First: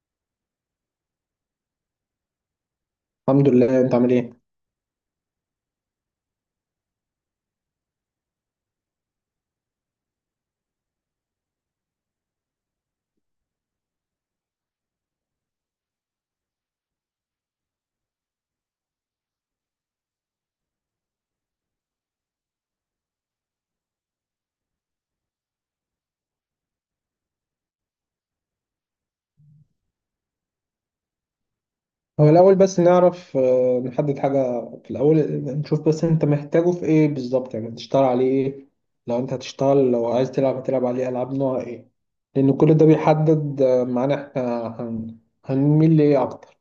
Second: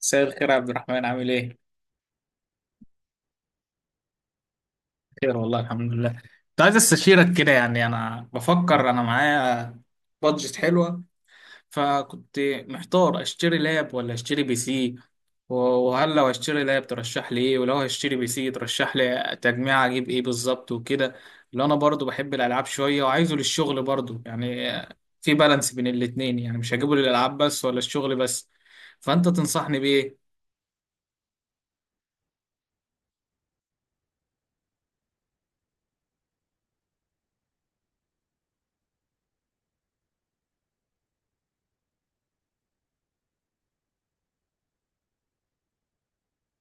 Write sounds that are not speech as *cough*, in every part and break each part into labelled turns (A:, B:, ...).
A: مساء الخير يا عبد الرحمن، عامل ايه؟
B: الحمد لله. انت عامل ايه؟
A: خير والله، الحمد لله. كنت عايز استشيرك كده، يعني انا بفكر انا معايا بادجت حلوة، فكنت محتار اشتري لاب ولا اشتري بي سي. و- وهل لو هشتري لاب ترشح لي ايه، ولو هشتري بي سي ترشح لي تجميع اجيب ايه بالظبط وكده؟ لان انا برضو بحب الالعاب شوية وعايزه للشغل برضو، يعني في بالانس بين الاتنين، يعني مش هجيبه للالعاب بس ولا الشغل بس. فانت تنصحني بايه؟
B: هو الاول بس نعرف، نحدد حاجه في الاول. نشوف بس انت محتاجه في ايه بالظبط، يعني تشتغل عليه ايه؟ لو انت هتشتغل، لو عايز تلعب هتلعب عليه العاب نوع ايه؟ لان كل ده بيحدد معانا احنا هنميل لايه اكتر.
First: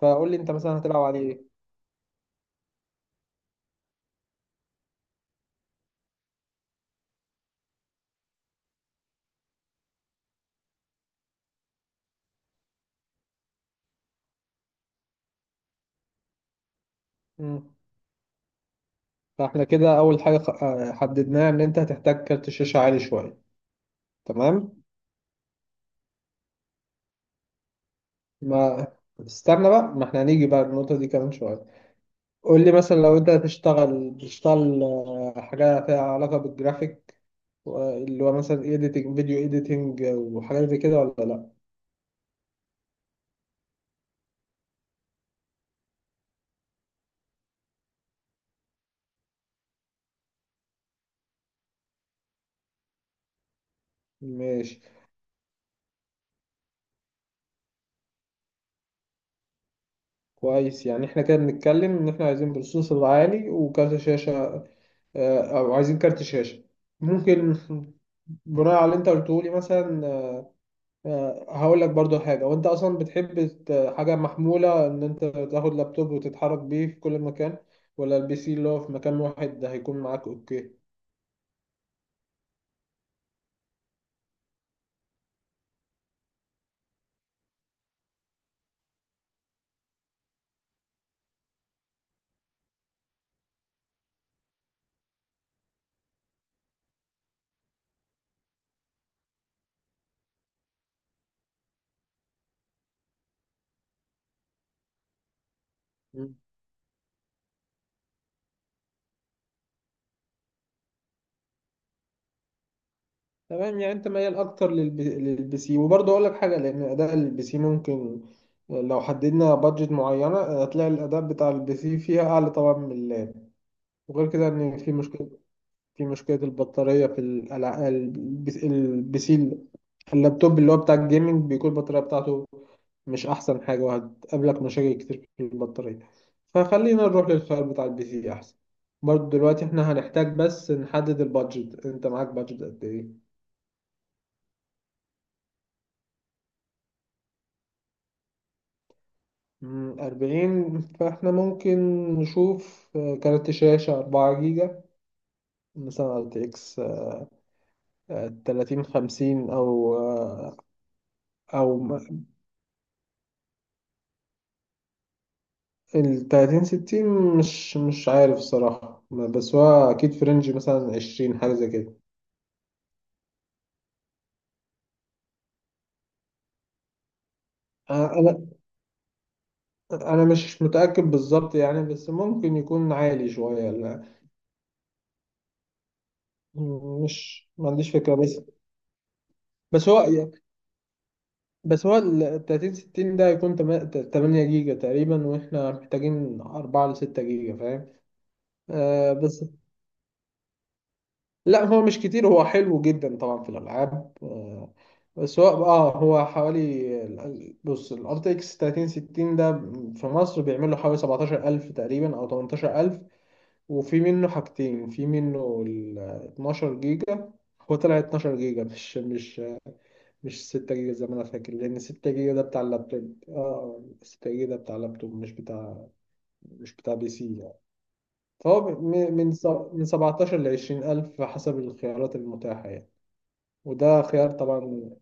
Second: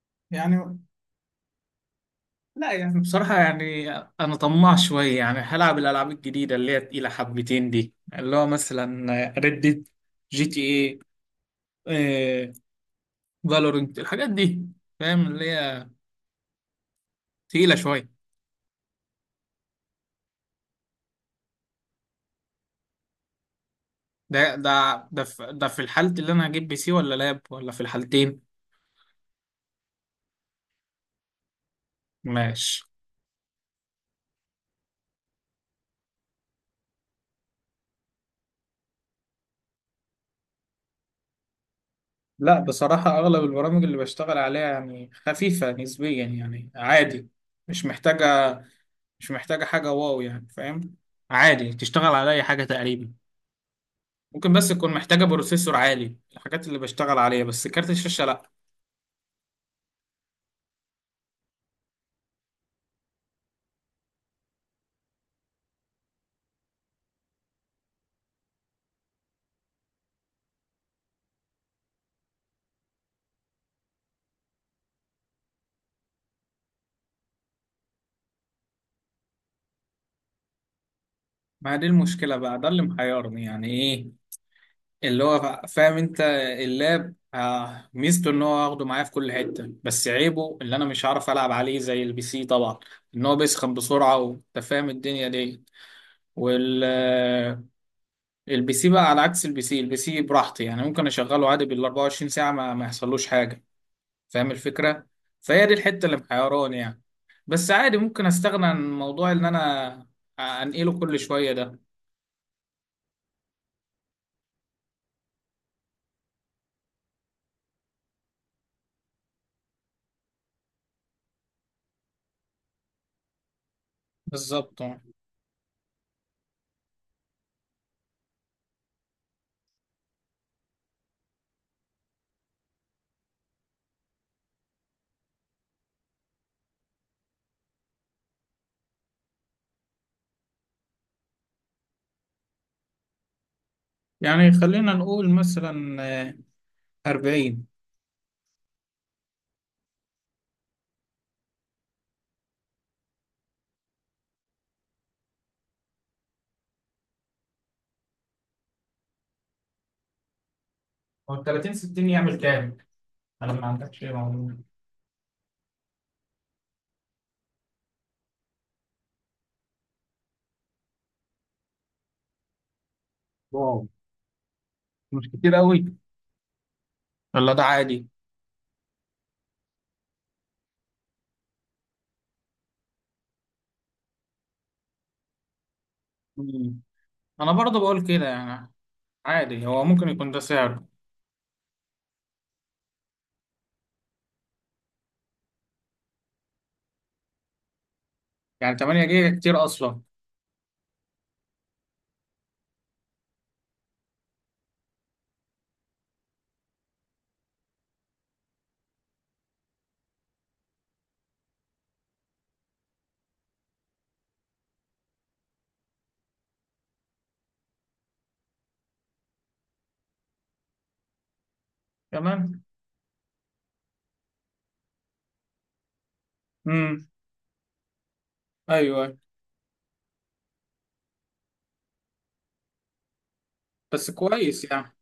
B: فقول لي انت
A: يعني
B: مثلا هتلعب عليه ايه؟
A: لا، يعني بصراحة يعني أنا طماع شوية، يعني هلعب الألعاب الجديدة اللي هي تقيلة حبتين دي، اللي هو مثلا ريد، GTA، إيه، فالورنت، الحاجات دي فاهم اللي هي تقيلة
B: مم.
A: شوية.
B: فاحنا كده اول حاجه حددناها ان انت هتحتاج كارت شاشه عالي شويه.
A: ده
B: تمام.
A: ده ده في الحالة اللي أنا هجيب بي سي ولا لاب، ولا في الحالتين؟
B: ما استنى بقى، ما احنا هنيجي بقى النقطه دي كمان شويه. قول لي
A: ماشي.
B: مثلا، لو انت هتشتغل، بتشتغل حاجة فيها علاقة بالجرافيك، اللي هو مثلا ايديتنج، فيديو ايديتنج وحاجات زي كده ولا لا؟
A: لا بصراحة أغلب البرامج اللي بشتغل عليها يعني خفيفة نسبيا، يعني عادي، مش محتاجة مش محتاجة حاجة واو، يعني فاهم، عادي تشتغل على أي حاجة تقريبا. ممكن بس
B: ماشي.
A: تكون محتاجة بروسيسور عالي الحاجات اللي بشتغل عليها، بس كارت الشاشة لأ.
B: كويس، يعني احنا كده بنتكلم ان احنا عايزين بروسيسور عالي وكارت شاشة، او عايزين كارت شاشة ممكن. بناء على اللي انت قلته لي مثلا هقول لك برضو حاجة: وانت اصلا بتحب حاجة محمولة، ان انت تاخد لابتوب وتتحرك بيه في كل مكان، ولا البي سي اللي هو في مكان واحد ده هيكون معاك؟ اوكي،
A: ما هي دي المشكلة بقى، ده اللي محيرني، يعني إيه اللي هو فاهم أنت؟ اللاب ميزته إن هو هاخده معايا في كل حتة، بس عيبه اللي أنا مش هعرف ألعب عليه زي البي سي طبعا، إن هو بيسخن بسرعة وأنت فاهم الدنيا دي. وال آه، البي سي بقى، على عكس البي سي، البي سي براحتي، يعني ممكن أشغله عادي بال 24 ساعة ما يحصلوش حاجة، فاهم الفكرة. فهي دي الحتة اللي محيراني يعني، بس عادي ممكن استغنى عن موضوع ان انا انقله كل شوية ده.
B: تمام. يعني انت ميال اكتر للبي سي. وبرضه اقول لك حاجه، لان اداء البي سي ممكن، لو حددنا بادجت معينه هتلاقي الاداء بتاع البي سي فيها اعلى طبعا من اللاب. وغير كده ان
A: بالظبط
B: في
A: آه.
B: مشكله، في مشكله البطاريه في البي سي. اللابتوب اللي هو بتاع الجيمنج بيكون البطاريه بتاعته مش احسن حاجه، وهتقابلك مشاكل كتير في البطاريه. فخلينا نروح للخيار بتاع البي سي احسن. برضه دلوقتي احنا هنحتاج بس نحدد البادجت. انت معاك بادجت قد ايه؟
A: يعني خلينا نقول مثلا آه، 40.
B: مم، أربعين. فإحنا ممكن نشوف كارت شاشة أربعة جيجا، مثلا ار تي اكس تلاتين خمسين، أو آه،
A: هو 30
B: أو
A: 60 يعمل كام؟ انا ما عندكش معلومة.
B: التلاتين ستين. مش عارف الصراحة، بس هو أكيد في رينج مثلا عشرين، حاجة زي كده.
A: واو، مش كتير قوي ولا ده عادي؟
B: آه، أنا أنا مش متأكد بالظبط يعني، بس ممكن يكون عالي شوية. لا.
A: مم.
B: مم، مش
A: انا
B: ما
A: برضه
B: عنديش
A: بقول
B: فكرة
A: كده،
B: بس.
A: يعني عادي، هو
B: بس هو
A: ممكن يكون ده سعره.
B: بس هو ال 30 60 ده هيكون 8 جيجا تقريبا، واحنا محتاجين 4 ل 6 جيجا فاهم؟
A: يعني 8
B: آه
A: جيجا
B: بس
A: كتير اصلا.
B: لا، هو مش كتير، هو حلو جدا طبعا في الالعاب. آه بس هو اه هو حوالي بص، الار تي اكس 30 60 ده في مصر بيعمل له حوالي 17,000 تقريبا او 18,000. وفي منه حاجتين، في منه ال 12 جيجا. هو طلع 12 جيجا، مش 6 جيجا زي ما انا فاكر، لان 6 جيجا ده بتاع
A: كمان.
B: اللابتوب اه. 6 جيجا ده بتاع اللابتوب، مش بتاع، مش بتاع
A: امم
B: بي سي يعني. فهو
A: ايوه،
B: من 17 ل 20 الف حسب الخيارات المتاحة يعني. وده
A: بس
B: خيار
A: كويس
B: طبعا.
A: يعني.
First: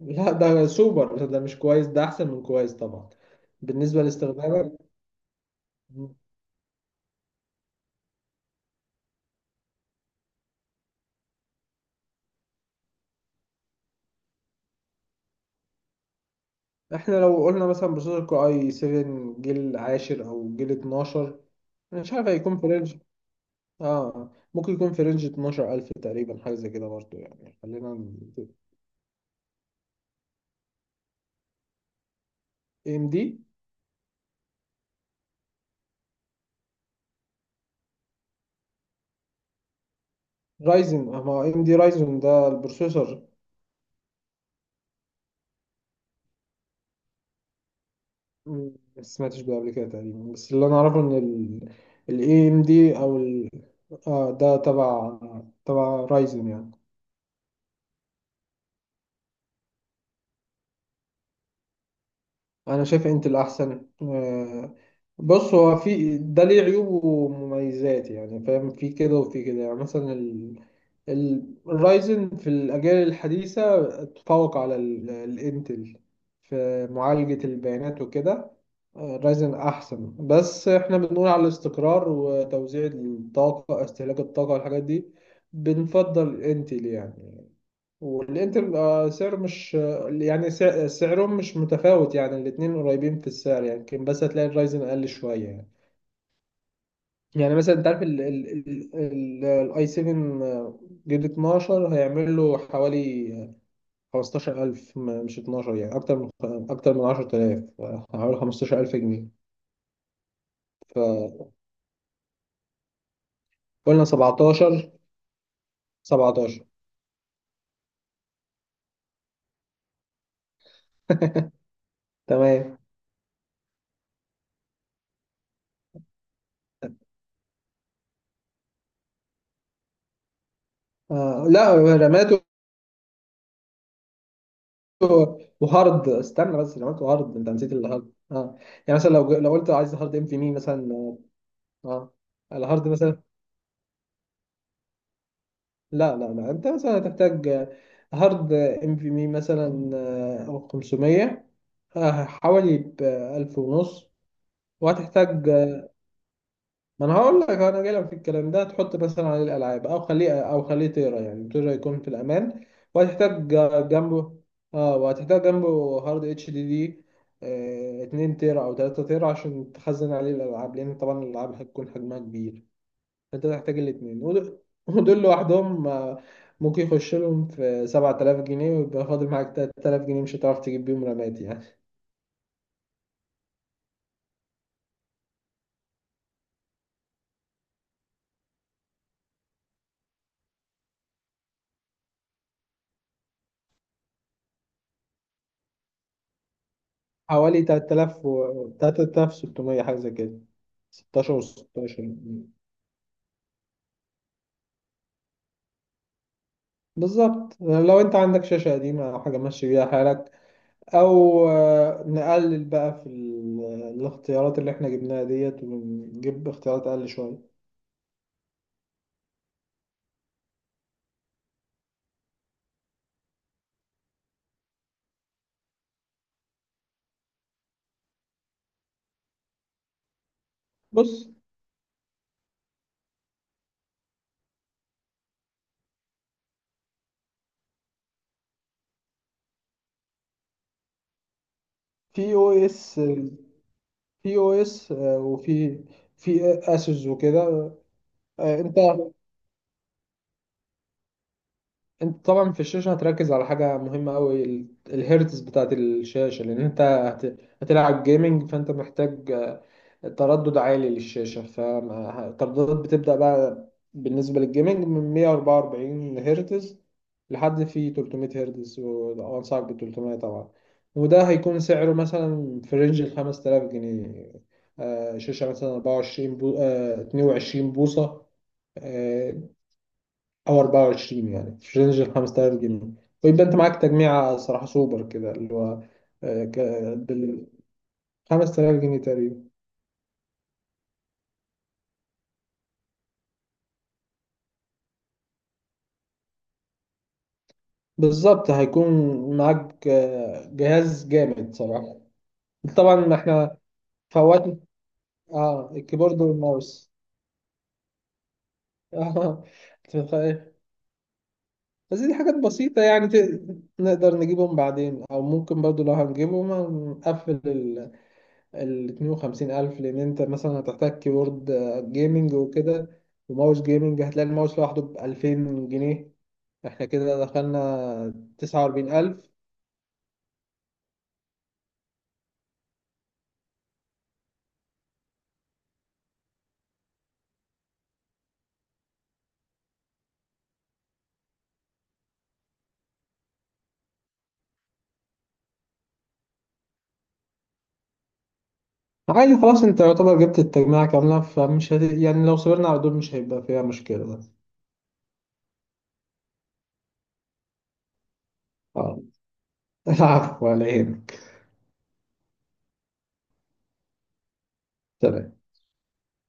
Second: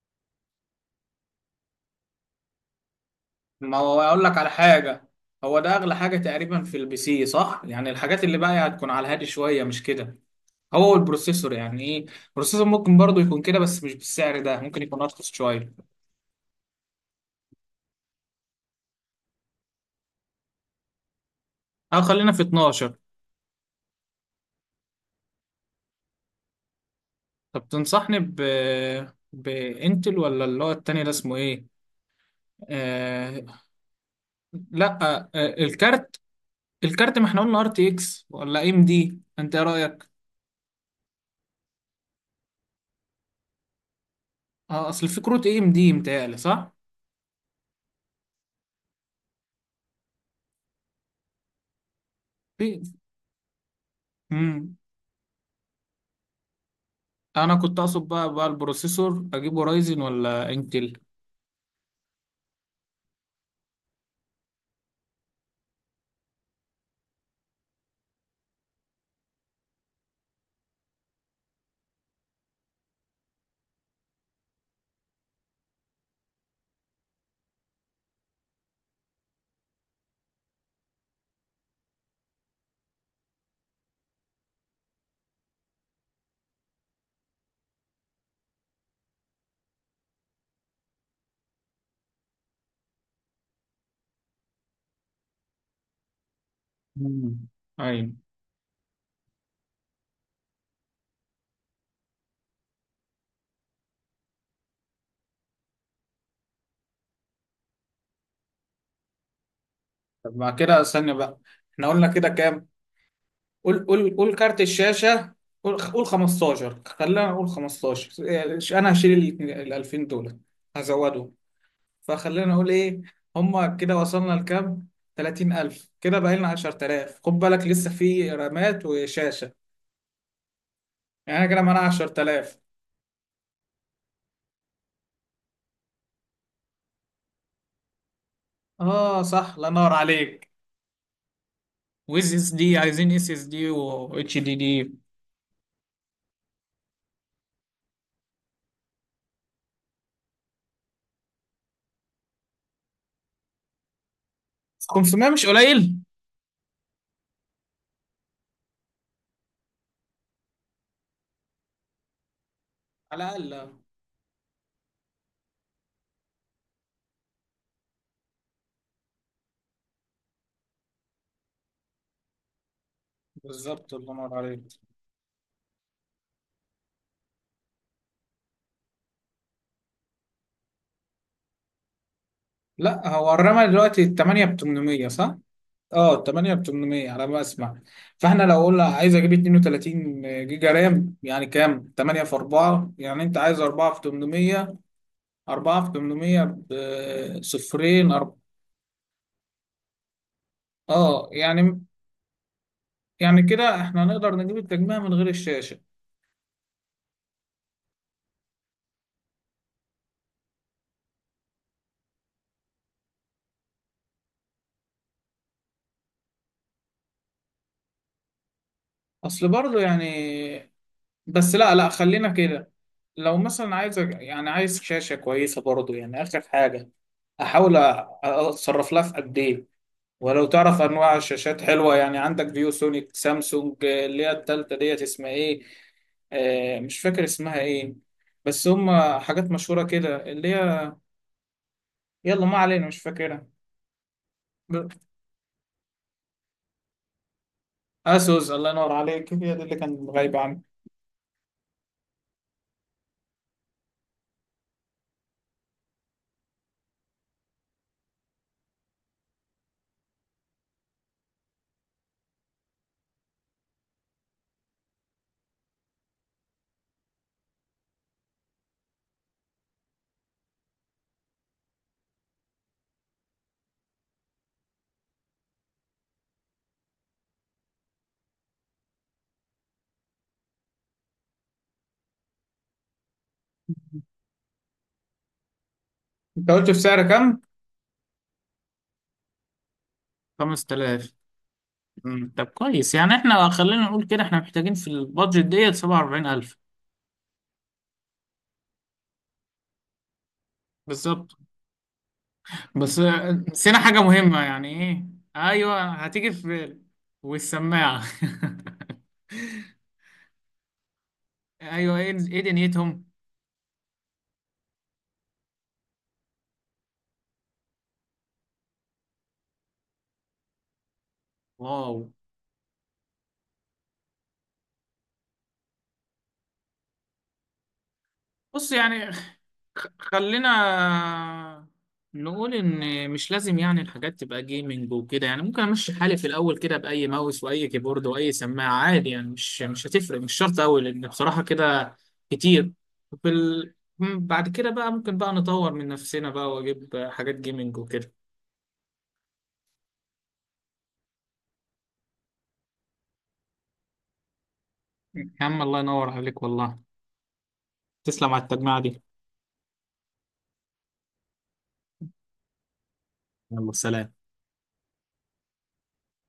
B: لا، ده سوبر، ده مش كويس، ده احسن من كويس طبعا.
A: ما هو
B: بالنسبة
A: اقول لك على
B: لاستخدامك،
A: حاجه، هو ده اغلى حاجه تقريبا في البي سي، صح؟ يعني الحاجات اللي باقيه هتكون على الهادي شويه، مش كده؟ هو البروسيسور، يعني ايه البروسيسور ممكن برضو يكون كده، بس مش بالسعر ده، ممكن يكون ارخص شويه.
B: احنا لو قلنا مثلا بروسيسور كو اي 7 جيل عاشر او جيل 12.
A: او
B: مش عارف
A: خلينا في
B: هيكون في
A: 12.
B: رينج، اه ممكن يكون في رينج 12,000 تقريبا، حاجة زي كده برضه يعني
A: طب
B: خلينا.
A: تنصحني ب بانتل ولا اللي هو التاني ده اسمه ايه؟
B: اي ام دي
A: آه... لا. الكارت، الكارت ما احنا قلنا RTX ولا AMD، انت ايه رايك؟
B: رايزن، ما اي ام دي رايزن ده البروسيسور.
A: اه اصل في كروت AMD متهيألي، صح؟
B: مم، ما سمعتش بيه قبل كده تقريبا، بس اللي انا اعرفه ان ال AMD او ال،
A: في.
B: ده تبع، تبع رايزن يعني.
A: انا كنت اقصد بقى البروسيسور اجيبه رايزن ولا انتل؟
B: انا شايف انت الاحسن. بص، هو في ده ليه عيوب ومميزات يعني فاهم، في كده وفي كده. يعني مثلا الرايزن في الاجيال الحديثه تفوق على الانتل في معالجه البيانات وكده. رايزن احسن، بس احنا بنقول على الاستقرار وتوزيع الطاقه، استهلاك الطاقه والحاجات دي، بنفضل انتل يعني. والانتر سعر، مش يعني سعرهم مش متفاوت يعني، الاتنين قريبين في السعر يعني يمكن، بس هتلاقي الرايزن اقل شويه يعني.
A: مم.
B: يعني مثلا انت عارف
A: ايوه.
B: الاي 7 جيل 12 هيعمل له حوالي 15,000، مش 12 يعني، اكتر من، اكتر من 10,000، حوالي 15,000 جنيه.
A: طب مع كده استنى بقى، احنا قلنا كده كام؟ قول
B: فقلنا
A: قول قول كارت
B: 17.
A: الشاشة. قول قول
B: 17.
A: 15، خلينا نقول 15، يعني انا هشيل ال 2000 دول، هزودهم.
B: *laughs*
A: فخلينا نقول
B: تمام.
A: ايه هما كده وصلنا لكام؟ 30000، كده بقى لنا 10000، خد بالك لسه في رامات وشاشة. يعني أنا
B: آه،
A: كده
B: لا،
A: معانا
B: رماته
A: 10000.
B: وهارد. استنى بس، لو قلت هارد، انت نسيت الهارد اه. يعني مثلا
A: اه
B: لو
A: صح، الله
B: قلت
A: ينور
B: عايز هارد ام في
A: عليك.
B: مي مثلا، اه
A: ويز اس دي،
B: الهارد
A: عايزين
B: مثلا.
A: SSD و HDD.
B: لا، لا، لا، انت مثلا هتحتاج هارد ام في مي مثلا 500، حوالي ب 1000 ونص.
A: 500 مش
B: وهتحتاج،
A: قليل،
B: ما انا هقول لك، انا جاي لك في الكلام ده. تحط مثلا عليه الالعاب، او خليه، او خليه تقرا، يعني تقرا يكون في الامان.
A: على
B: وهتحتاج
A: الاقل آه.
B: جنبه اه، وهتحتاج جنبه هارد اتش دي دي 2 تيرا او 3 تيرا عشان تخزن عليه الالعاب، لان طبعا الالعاب هتكون حجمها كبير. فانت هتحتاج
A: بالظبط، الله
B: الاثنين.
A: ينور
B: ودول،
A: عليك.
B: ودول لوحدهم ممكن يخش لهم في 7,000 جنيه، ويبقى فاضل معاك 3,000 جنيه مش هتعرف تجيب بيهم رامات يعني.
A: لا هو الرمى دلوقتي 8 ب 800، صح؟ اه 8 ب 800 على ما اسمع. فاحنا لو قلنا عايز اجيب 32 جيجا رام، يعني كام؟ 8 في 4، يعني انت عايز 4 في 800. 4 في 800 ب
B: حوالي
A: صفرين،
B: 3,000 و 3,600، حاجه زي كده،
A: اه
B: 16 و
A: يعني
B: 16.
A: يعني كده احنا نقدر نجيب التجميع من غير الشاشة.
B: بالظبط، لو انت عندك شاشة قديمة او حاجة ماشي بيها حالك، او نقلل بقى في الاختيارات اللي احنا جبناها ديت، ونجيب اختيارات اقل شوية.
A: اصل برضه يعني، بس لا لا خلينا كده. لو مثلا عايز، يعني عايز شاشة كويسة برضو، يعني آخر حاجة أحاول أتصرف لها في قد إيه؟ ولو تعرف أنواع
B: بص،
A: الشاشات حلوة، يعني عندك فيو سونيك، سامسونج، اللي هي التالتة ديت اسمها إيه؟ مش فاكر اسمها إيه، بس هم حاجات مشهورة كده اللي هي،
B: في
A: يلا
B: او
A: ما علينا
B: اس،
A: مش فاكرها. ب-
B: وفي، في اسوس وكده.
A: أسوس،
B: آه،
A: الله
B: انت
A: ينور عليك، هي دي اللي كانت غايبة عني.
B: انت طبعا في الشاشة هتركز على حاجة مهمة قوي: الهيرتز بتاعت الشاشة، لان انت هتلعب جيمنج فانت محتاج تردد عالي للشاشة. فالترددات بتبدأ بقى بالنسبة للجيمنج من 144 هرتز لحد في 300 هرتز، وأنصحك بال 300 طبعا. وده هيكون سعره مثلا في رينج ال 5,000 جنيه. شاشة مثلا 24 بو... آه، 22 بوصة، آه، أو 24 يعني في رينج ال 5,000 جنيه. ويبقى أنت معاك تجميعة صراحة سوبر كده، اللي هو
A: أنت قلت في سعر كام؟
B: بال 5,000 جنيه تقريبا.
A: 5000. مم. طب كويس، يعني احنا خلينا نقول كده احنا محتاجين في البادجت ديت 47000.
B: بالظبط، هيكون معاك جهاز
A: بالظبط.
B: جامد صراحة.
A: بس
B: طبعا احنا
A: نسينا حاجة مهمة،
B: فوتنا
A: يعني ايه؟
B: اه
A: ايوه
B: الكيبورد
A: هتيجي في بالي،
B: والماوس.
A: والسماعة.
B: *laughs* اه، تخيل.
A: *laughs* ايوه،
B: بس
A: ايه
B: دي حاجات
A: ايه
B: بسيطة،
A: دنيتهم.
B: يعني نقدر نجيبهم بعدين، أو ممكن برضو لو هنجيبهم نقفل ال، اتنين وخمسين ألف، لأن أنت مثلا هتحتاج كيبورد
A: واو.
B: جيمنج وكده، وماوس جيمنج. هتلاقي الماوس لوحده بألفين جنيه. احنا كده دخلنا تسعة
A: بص،
B: وأربعين
A: يعني
B: ألف.
A: خلينا نقول ان مش لازم يعني الحاجات تبقى جيمنج وكده، يعني ممكن امشي حالي في الاول كده، باي ماوس واي كيبورد واي سماعه عادي، يعني مش هتفرق، مش شرط قوي، لان بصراحه كده كتير. وفي بعد كده بقى ممكن بقى نطور من نفسنا بقى واجيب حاجات جيمنج وكده.
B: عادي خلاص، انت يعتبر جبت التجميعة كاملة، يعني لو صبرنا على دول مش هيبقى فيها مشكلة.
A: يا عم الله ينور عليك والله، تسلم على التجميع
B: اه.
A: دي.
B: *laughs* العفو عليك.
A: يلا سلام.
B: تمام.